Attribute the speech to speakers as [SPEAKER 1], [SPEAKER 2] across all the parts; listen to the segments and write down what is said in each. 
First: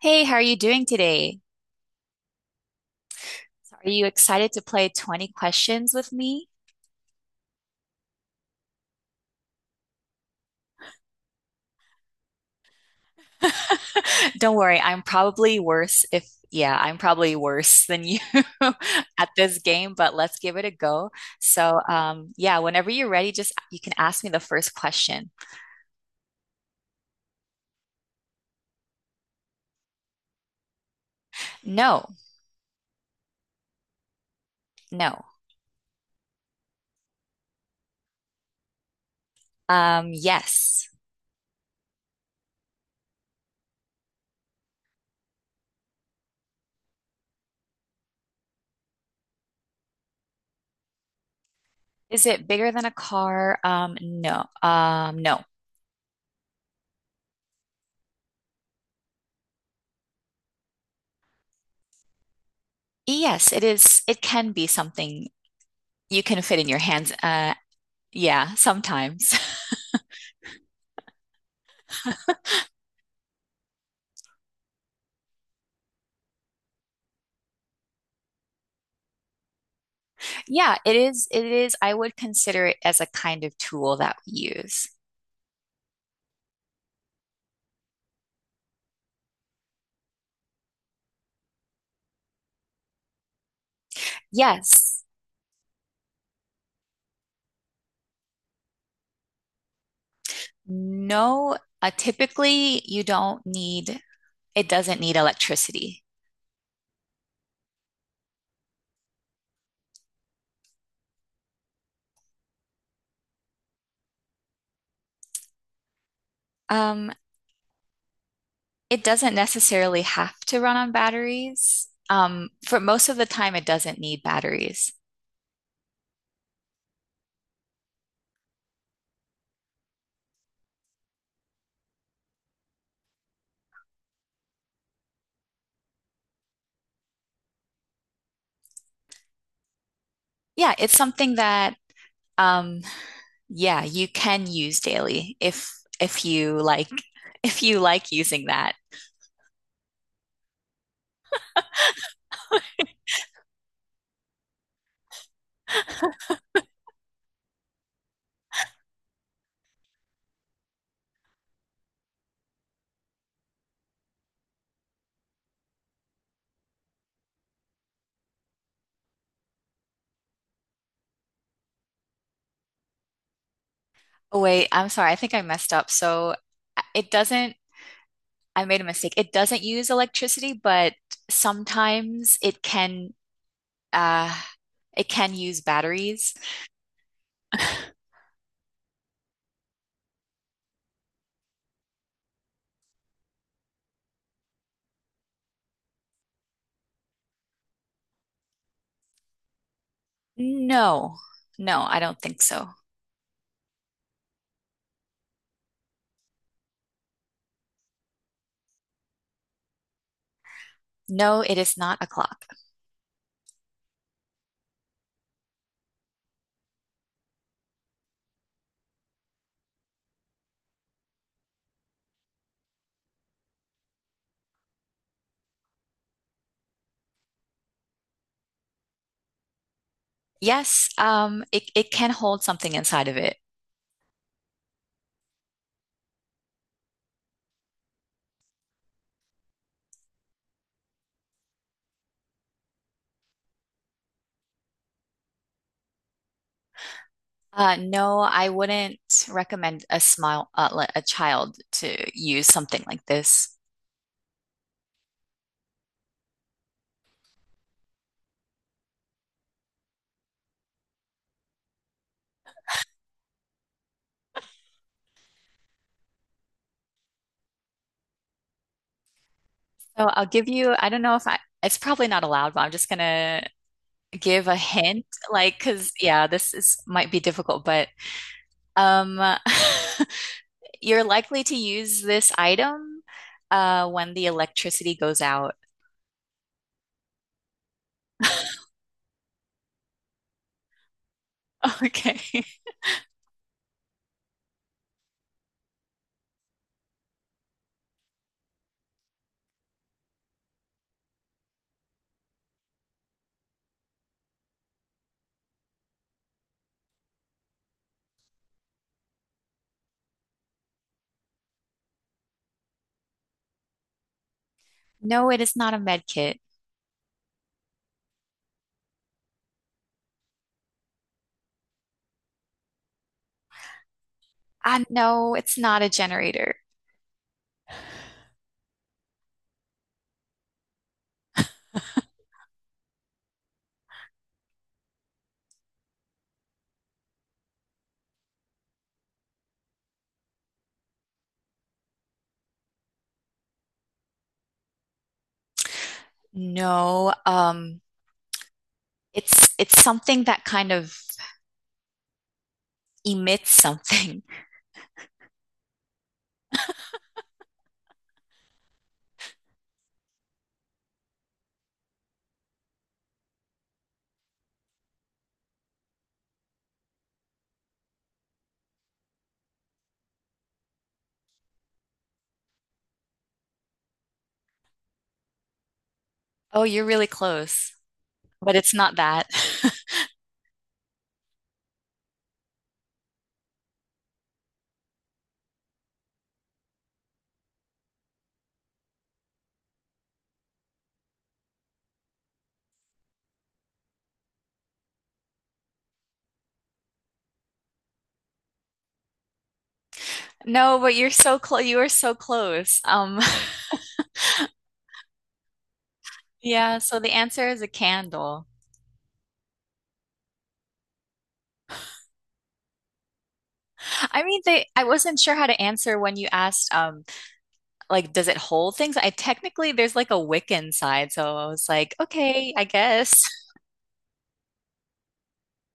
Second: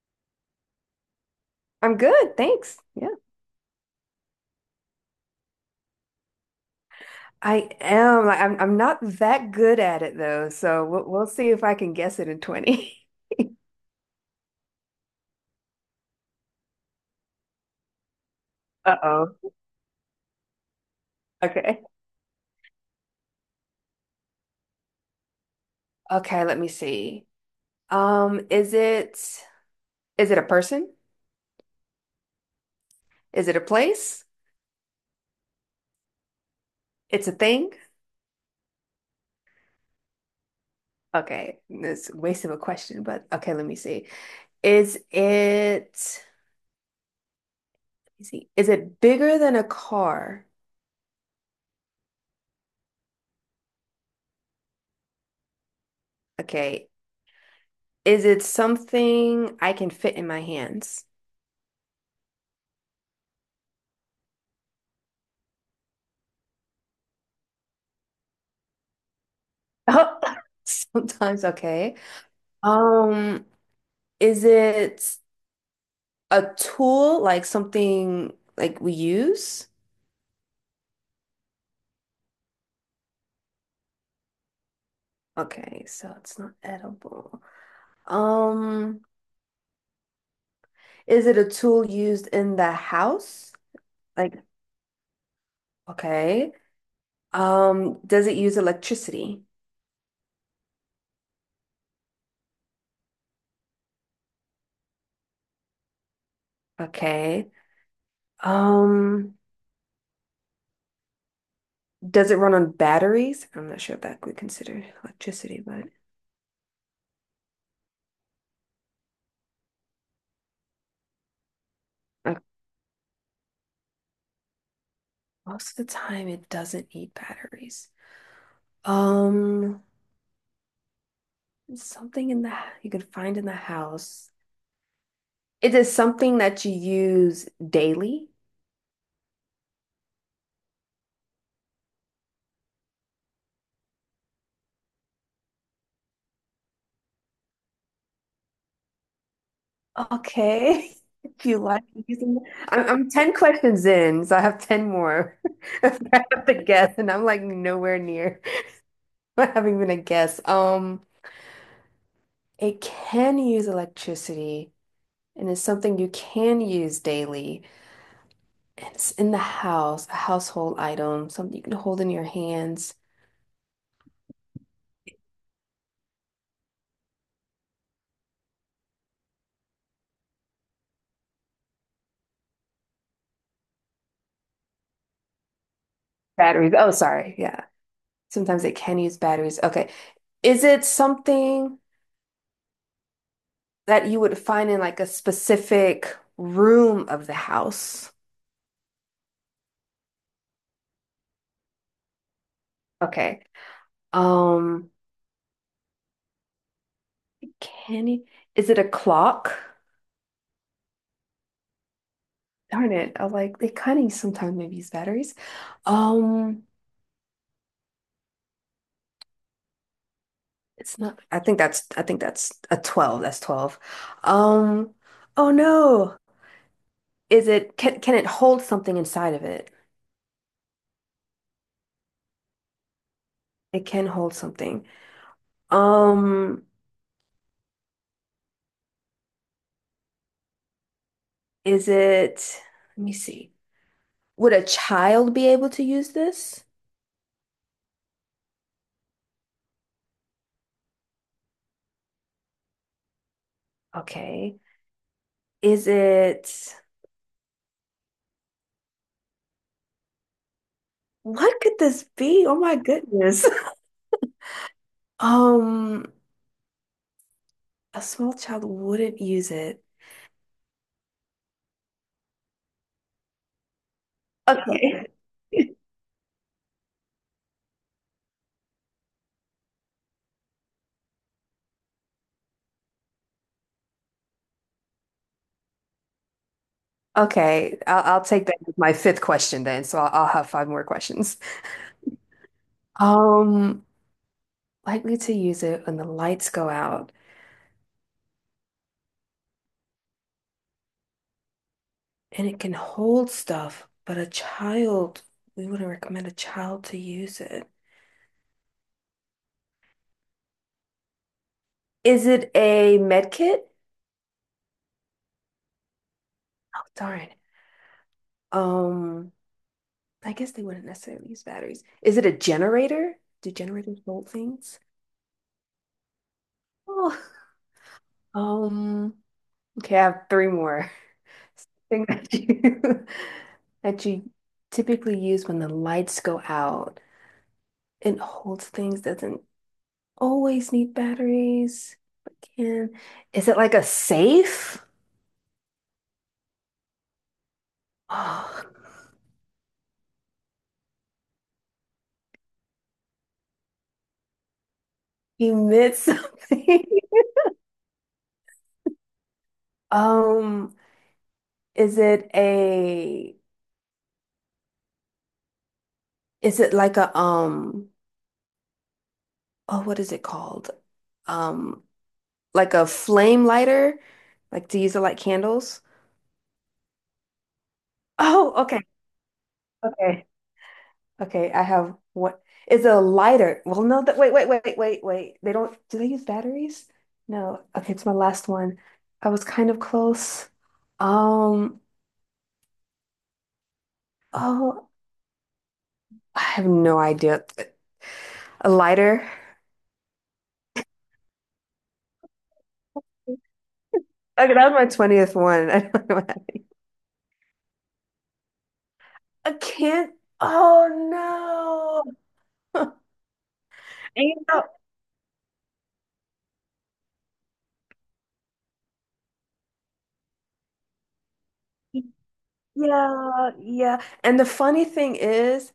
[SPEAKER 1] Hey, how are you doing today?
[SPEAKER 2] I'm good, thanks. Yeah,
[SPEAKER 1] Are you excited to play 20 questions with me?
[SPEAKER 2] I am. I'm not that good at it though, so we'll see if I can guess it in 20.
[SPEAKER 1] Don't worry, I'm probably worse if, yeah, I'm probably worse than you at
[SPEAKER 2] Uh-oh.
[SPEAKER 1] this game, but let's give it a go. So,
[SPEAKER 2] Okay.
[SPEAKER 1] um, yeah, whenever you're ready, just you can ask me the first question.
[SPEAKER 2] Okay, let me see. Um, is it is it a person?
[SPEAKER 1] No,
[SPEAKER 2] Is it a place?
[SPEAKER 1] no.
[SPEAKER 2] It's a thing?
[SPEAKER 1] Yes.
[SPEAKER 2] Okay. It's a waste of a question, but okay, let me see. Is it Let me see. Is it bigger than a car?
[SPEAKER 1] Is it bigger than a car? No. No.
[SPEAKER 2] Okay. Is it something I can fit in my hands?
[SPEAKER 1] Yes, it is. It can be something you can fit in your hands. Yeah, sometimes.
[SPEAKER 2] Oh, sometimes, okay. Um, is it a tool like something like we use?
[SPEAKER 1] Yeah, it is. It is. I would consider it as a kind of tool that we use.
[SPEAKER 2] Okay, so it's not edible. Um, is it a tool used in the house? Like,
[SPEAKER 1] Yes.
[SPEAKER 2] okay. Does it use electricity?
[SPEAKER 1] No. Typically, you don't need, it doesn't need electricity.
[SPEAKER 2] Okay. Um, does it run on batteries? I'm not sure if that would consider electricity, but
[SPEAKER 1] Um, it doesn't necessarily have to run on batteries.
[SPEAKER 2] uh,
[SPEAKER 1] For most of the time, it doesn't need batteries.
[SPEAKER 2] most of the time it doesn't need batteries. Um, something in the you can find in the house. It is something that you use daily.
[SPEAKER 1] Yeah, it's something that, um, yeah, you can use daily if you like if you like using that.
[SPEAKER 2] Okay. If you like using it. I'm 10 questions in, so I have 10 more. I have to guess, and I'm like nowhere near. I haven't even a guess. It can use electricity, and it's something you can use daily. And it's in the house, a household item, something you can hold in your hands.
[SPEAKER 1] Oh, wait, I'm sorry. I think I messed up. So it doesn't I made a mistake. It doesn't use electricity, but sometimes uh it can use batteries.
[SPEAKER 2] Batteries. Oh, sorry. Yeah. Sometimes it can use batteries. Okay. Is it something that you would find in like a specific room of the house?
[SPEAKER 1] No. No, I don't think so.
[SPEAKER 2] Okay. Um, can you, is it a clock?
[SPEAKER 1] No, it is not a clock.
[SPEAKER 2] Darn it. I like they kind of sometimes maybe use batteries. Um, it's not I think that's a 12. That's 12. Um, oh no. Is it can it hold something inside of it?
[SPEAKER 1] Yes, it can hold something inside of it.
[SPEAKER 2] It can hold something. Um, is it Let me see. Would a child be able to use this?
[SPEAKER 1] Uh, no, I wouldn't recommend a a child to use something like this.
[SPEAKER 2] Okay. Is it What could this be? Oh my goodness. Um, a small child wouldn't use it.
[SPEAKER 1] So I'll give you, I don't know if I it's probably not allowed, but I'm just gonna give a hint.
[SPEAKER 2] Okay.
[SPEAKER 1] Like, cause yeah, this is might be difficult, but Um, you're likely to use this item when the electricity goes out.
[SPEAKER 2] Okay, I'll take that as my fifth question then. So I'll have five more questions.
[SPEAKER 1] Okay.
[SPEAKER 2] Um, Likely to use it when the lights go out, and it can hold stuff, but a child, we wouldn't recommend a child to use it. Is it a med kit?
[SPEAKER 1] No, it is not a med kit.
[SPEAKER 2] Oh, darn. Um, I guess they wouldn't necessarily use batteries. Is it a generator? Do generators hold things?
[SPEAKER 1] No, it's not a generator.
[SPEAKER 2] Oh, Um, okay, I have three more. Thing that you that you typically use when the lights go out. It holds things, doesn't always need batteries, but can. Is it like a safe?
[SPEAKER 1] No,
[SPEAKER 2] Oh,
[SPEAKER 1] it's something that kind of emits something.
[SPEAKER 2] he meant something. Um, is it a is it like a um oh what is it called? Um like a flame lighter? Like to use it like candles?
[SPEAKER 1] Oh, you're really close, but
[SPEAKER 2] Oh,
[SPEAKER 1] it's
[SPEAKER 2] okay.
[SPEAKER 1] not that.
[SPEAKER 2] Okay. Okay, I have what is a lighter. Well, no, that wait, wait, wait, wait, wait. They don't Do they use batteries? No. Okay, it's my last one. I was kind of close. Um, oh, I have no idea. A lighter.
[SPEAKER 1] No, but you're so close. You are so close.
[SPEAKER 2] Okay, that was my 20th one. I don't know.
[SPEAKER 1] Yeah, so the answer is a candle.
[SPEAKER 2] I can't. Oh no.
[SPEAKER 1] I
[SPEAKER 2] And
[SPEAKER 1] mean, they I wasn't sure how to answer when you asked like does it hold things? I technically there's like a Wiccan side, so I was like, okay, I guess.
[SPEAKER 2] yeah, yeah. And the funny thing is,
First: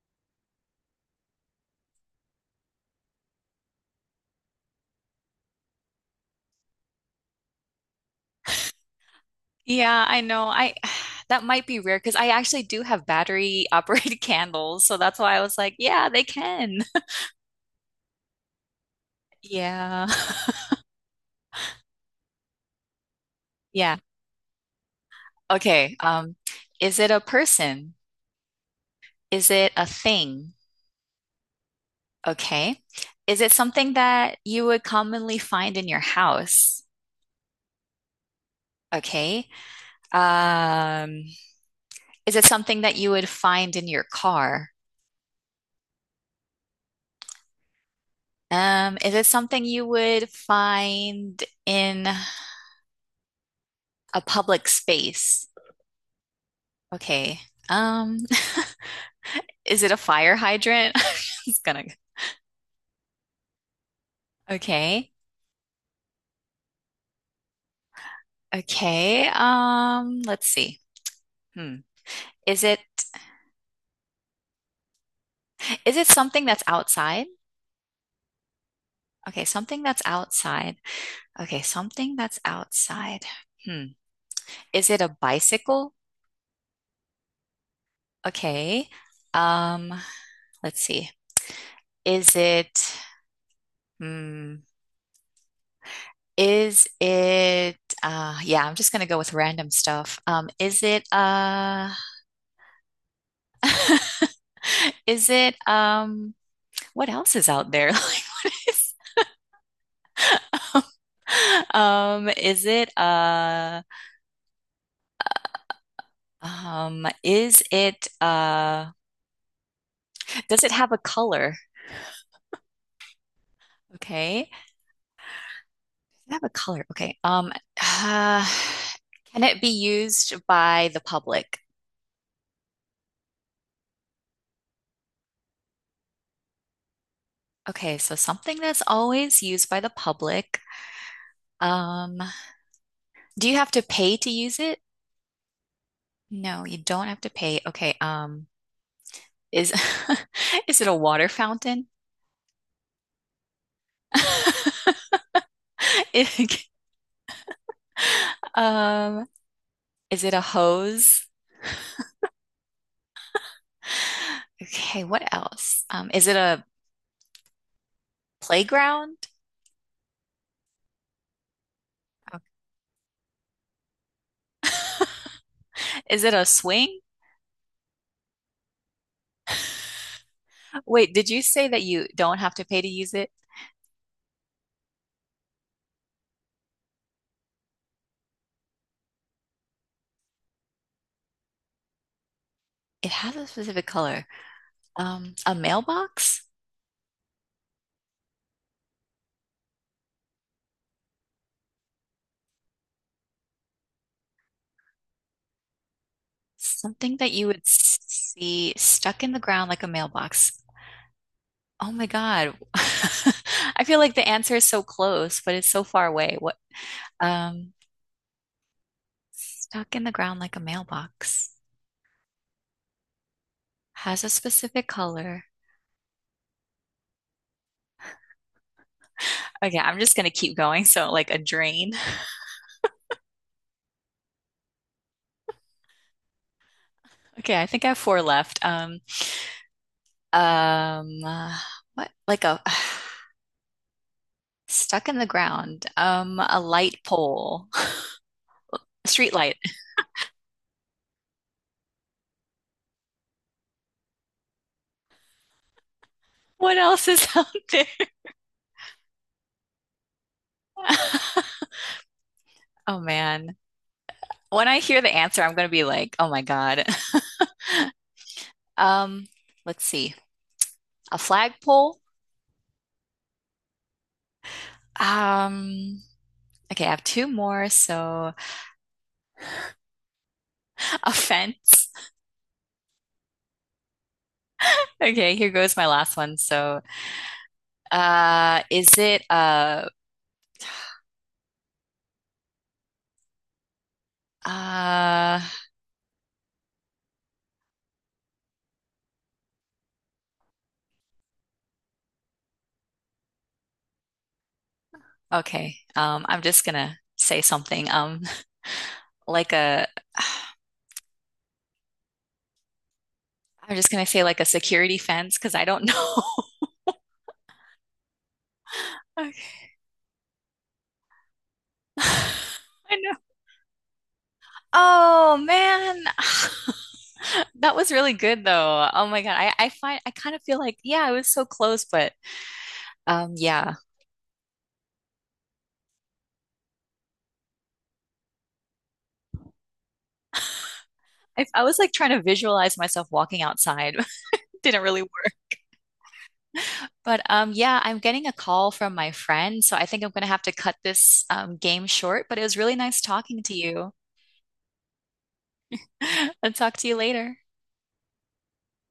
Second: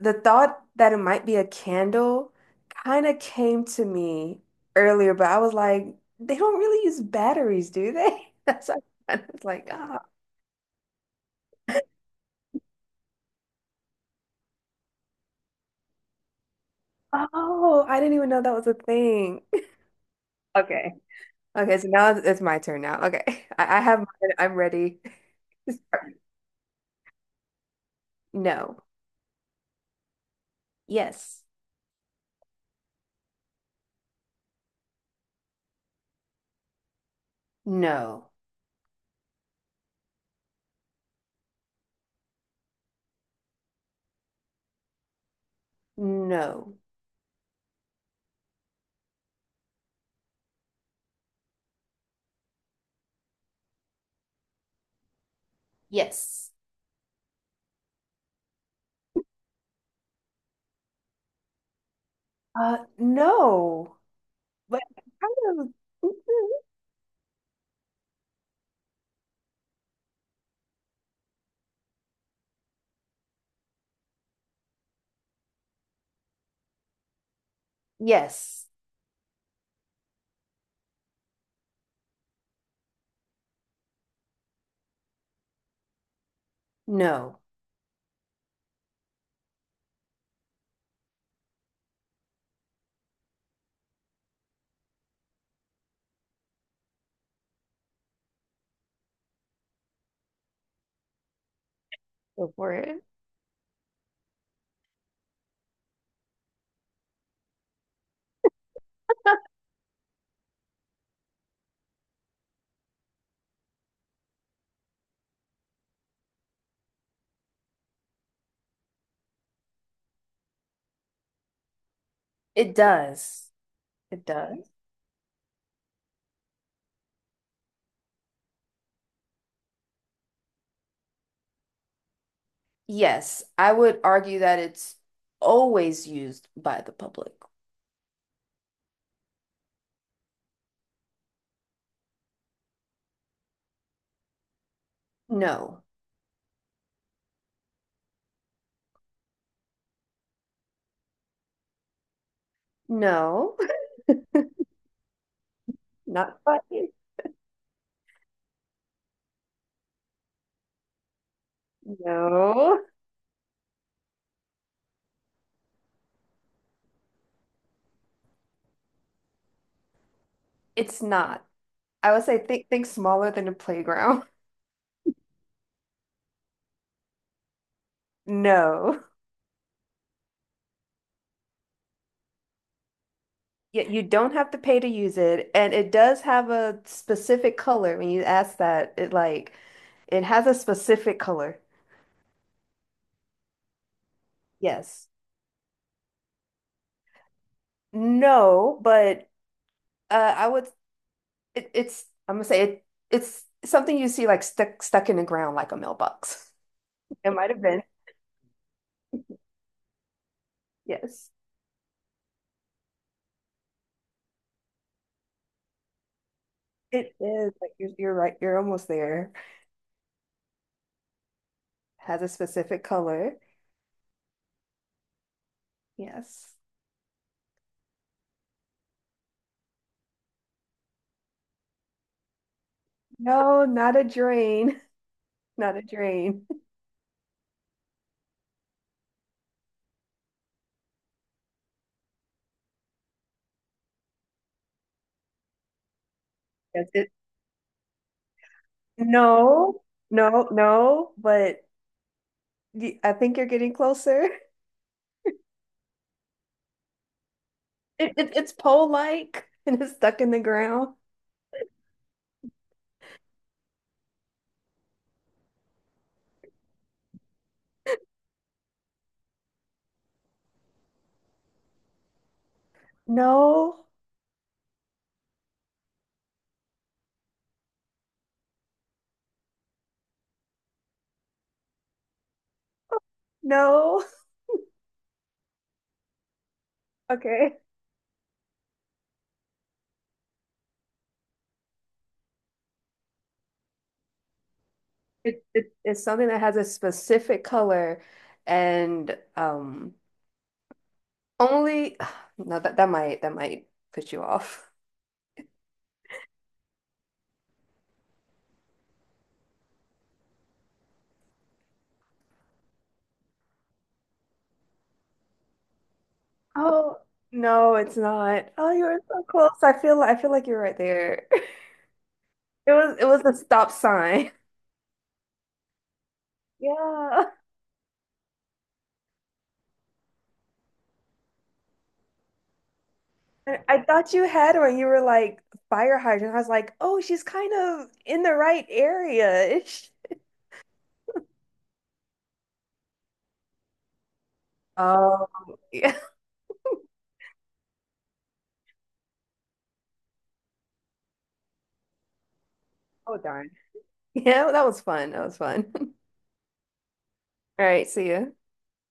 [SPEAKER 2] the thought that it might be a candle kind of came to me earlier, but I was like, they don't really use batteries, do they? That's what I was like,
[SPEAKER 1] Yeah,
[SPEAKER 2] ah,
[SPEAKER 1] I know. I that might be rare because I actually do have battery operated candles, so that's why I was like, yeah, they can.
[SPEAKER 2] oh, I didn't even know that was a thing.
[SPEAKER 1] Yeah.
[SPEAKER 2] Okay. Okay, so now it's my turn now. Okay. I
[SPEAKER 1] Yeah.
[SPEAKER 2] have mine. I'm ready.
[SPEAKER 1] Okay. Is it a person?
[SPEAKER 2] No.
[SPEAKER 1] Is it a thing?
[SPEAKER 2] Yes.
[SPEAKER 1] Okay. Is it something that you would commonly find in your house?
[SPEAKER 2] No,
[SPEAKER 1] Okay. Um, is it something that you would find in your car?
[SPEAKER 2] no,
[SPEAKER 1] Is it something you would find in a public space?
[SPEAKER 2] yes.
[SPEAKER 1] Okay. Um, is it a fire hydrant? It's gonna.
[SPEAKER 2] No, but
[SPEAKER 1] Okay.
[SPEAKER 2] kind of, mm-hmm.
[SPEAKER 1] Okay. Let's see. Hmm. Is it is it something that's outside?
[SPEAKER 2] Yes,
[SPEAKER 1] Okay, something that's outside. Okay, something that's outside. Hmm. Is it a bicycle?
[SPEAKER 2] no.
[SPEAKER 1] Okay. Um, let's see. Is it hmm. Is it Yeah, I'm just gonna go with random stuff. Is it
[SPEAKER 2] Go for it.
[SPEAKER 1] is it what else is out there? Like what is is it does it have a color?
[SPEAKER 2] It does. It
[SPEAKER 1] Okay.
[SPEAKER 2] does.
[SPEAKER 1] Does it have a color? Okay. Uh, can it be used by the public?
[SPEAKER 2] Yes, I would argue that it's always used by the public.
[SPEAKER 1] Okay, so something that's always used by the public. Um Do you have to pay to use it?
[SPEAKER 2] No,
[SPEAKER 1] No, you don't have to pay. Okay, is is it a water fountain?
[SPEAKER 2] no, not by.
[SPEAKER 1] It- um, is it a hose?
[SPEAKER 2] No,
[SPEAKER 1] Okay, what else? Is it a playground?
[SPEAKER 2] it's not. I would say think smaller than a playground.
[SPEAKER 1] Is it a swing?
[SPEAKER 2] No.
[SPEAKER 1] Wait, did you say that you don't have to pay to use it?
[SPEAKER 2] Yeah, you don't have to pay to use it, and it does have a specific color. When you ask that, it like it has a specific color.
[SPEAKER 1] It has a specific color.
[SPEAKER 2] Yes.
[SPEAKER 1] A mailbox?
[SPEAKER 2] No, but I would. It, it's. I'm gonna say it. It's something you see like stuck in the ground like a mailbox.
[SPEAKER 1] Something that
[SPEAKER 2] It
[SPEAKER 1] you
[SPEAKER 2] might have
[SPEAKER 1] would
[SPEAKER 2] been.
[SPEAKER 1] see stuck in the ground like a mailbox.
[SPEAKER 2] Yes.
[SPEAKER 1] Oh my God. I feel like the answer is so close, but it's so far away.
[SPEAKER 2] It is.
[SPEAKER 1] Um,
[SPEAKER 2] Like you're right. You're almost there.
[SPEAKER 1] Stuck in the ground like a mailbox,
[SPEAKER 2] Has a specific color.
[SPEAKER 1] has a specific color.
[SPEAKER 2] Yes.
[SPEAKER 1] Okay, I'm just gonna keep going. So like a drain.
[SPEAKER 2] No, not a drain. Not a drain.
[SPEAKER 1] Okay, I think I have four left. Um, uh, what? Like a stuck in the ground. A
[SPEAKER 2] Yes,
[SPEAKER 1] light
[SPEAKER 2] it.
[SPEAKER 1] pole, street light.
[SPEAKER 2] No. No, no, but I think you're getting closer.
[SPEAKER 1] What else is out there?
[SPEAKER 2] It's pole-like and it's stuck in the ground.
[SPEAKER 1] Oh man. When I hear the answer, I'm gonna be like, oh my God. Um, let's see. A flagpole.
[SPEAKER 2] No,
[SPEAKER 1] Um, okay, I have two more. So a fence.
[SPEAKER 2] no.
[SPEAKER 1] Okay, here goes my last one. So,
[SPEAKER 2] Okay.
[SPEAKER 1] is it a uh,
[SPEAKER 2] It's something that has a specific color and only no that might put you off.
[SPEAKER 1] okay. I'm just gonna say something. Like a, I'm just gonna say like a security fence because I don't know.
[SPEAKER 2] Oh, no, it's not. Oh, you were so
[SPEAKER 1] Okay.
[SPEAKER 2] close. I feel like you're right there. It
[SPEAKER 1] I
[SPEAKER 2] was it
[SPEAKER 1] know.
[SPEAKER 2] was a stop sign.
[SPEAKER 1] Oh man,
[SPEAKER 2] Yeah.
[SPEAKER 1] that was really good though. Oh my God, I find I kind of feel like yeah, I was so close, but
[SPEAKER 2] I
[SPEAKER 1] yeah.
[SPEAKER 2] I thought you had one. You were like fire hydrant. I was like, oh, she's kind of in the right area.
[SPEAKER 1] I was like trying to visualize myself walking outside. Didn't really
[SPEAKER 2] Oh,
[SPEAKER 1] work.
[SPEAKER 2] yeah.
[SPEAKER 1] But yeah, I'm getting a call from my friend, so I think I'm gonna have to cut this game short. But it was really nice
[SPEAKER 2] Oh,
[SPEAKER 1] talking
[SPEAKER 2] darn.
[SPEAKER 1] to you.
[SPEAKER 2] Yeah, that was fun. That was fun.
[SPEAKER 1] I'll talk to you later.
[SPEAKER 2] All right, see ya.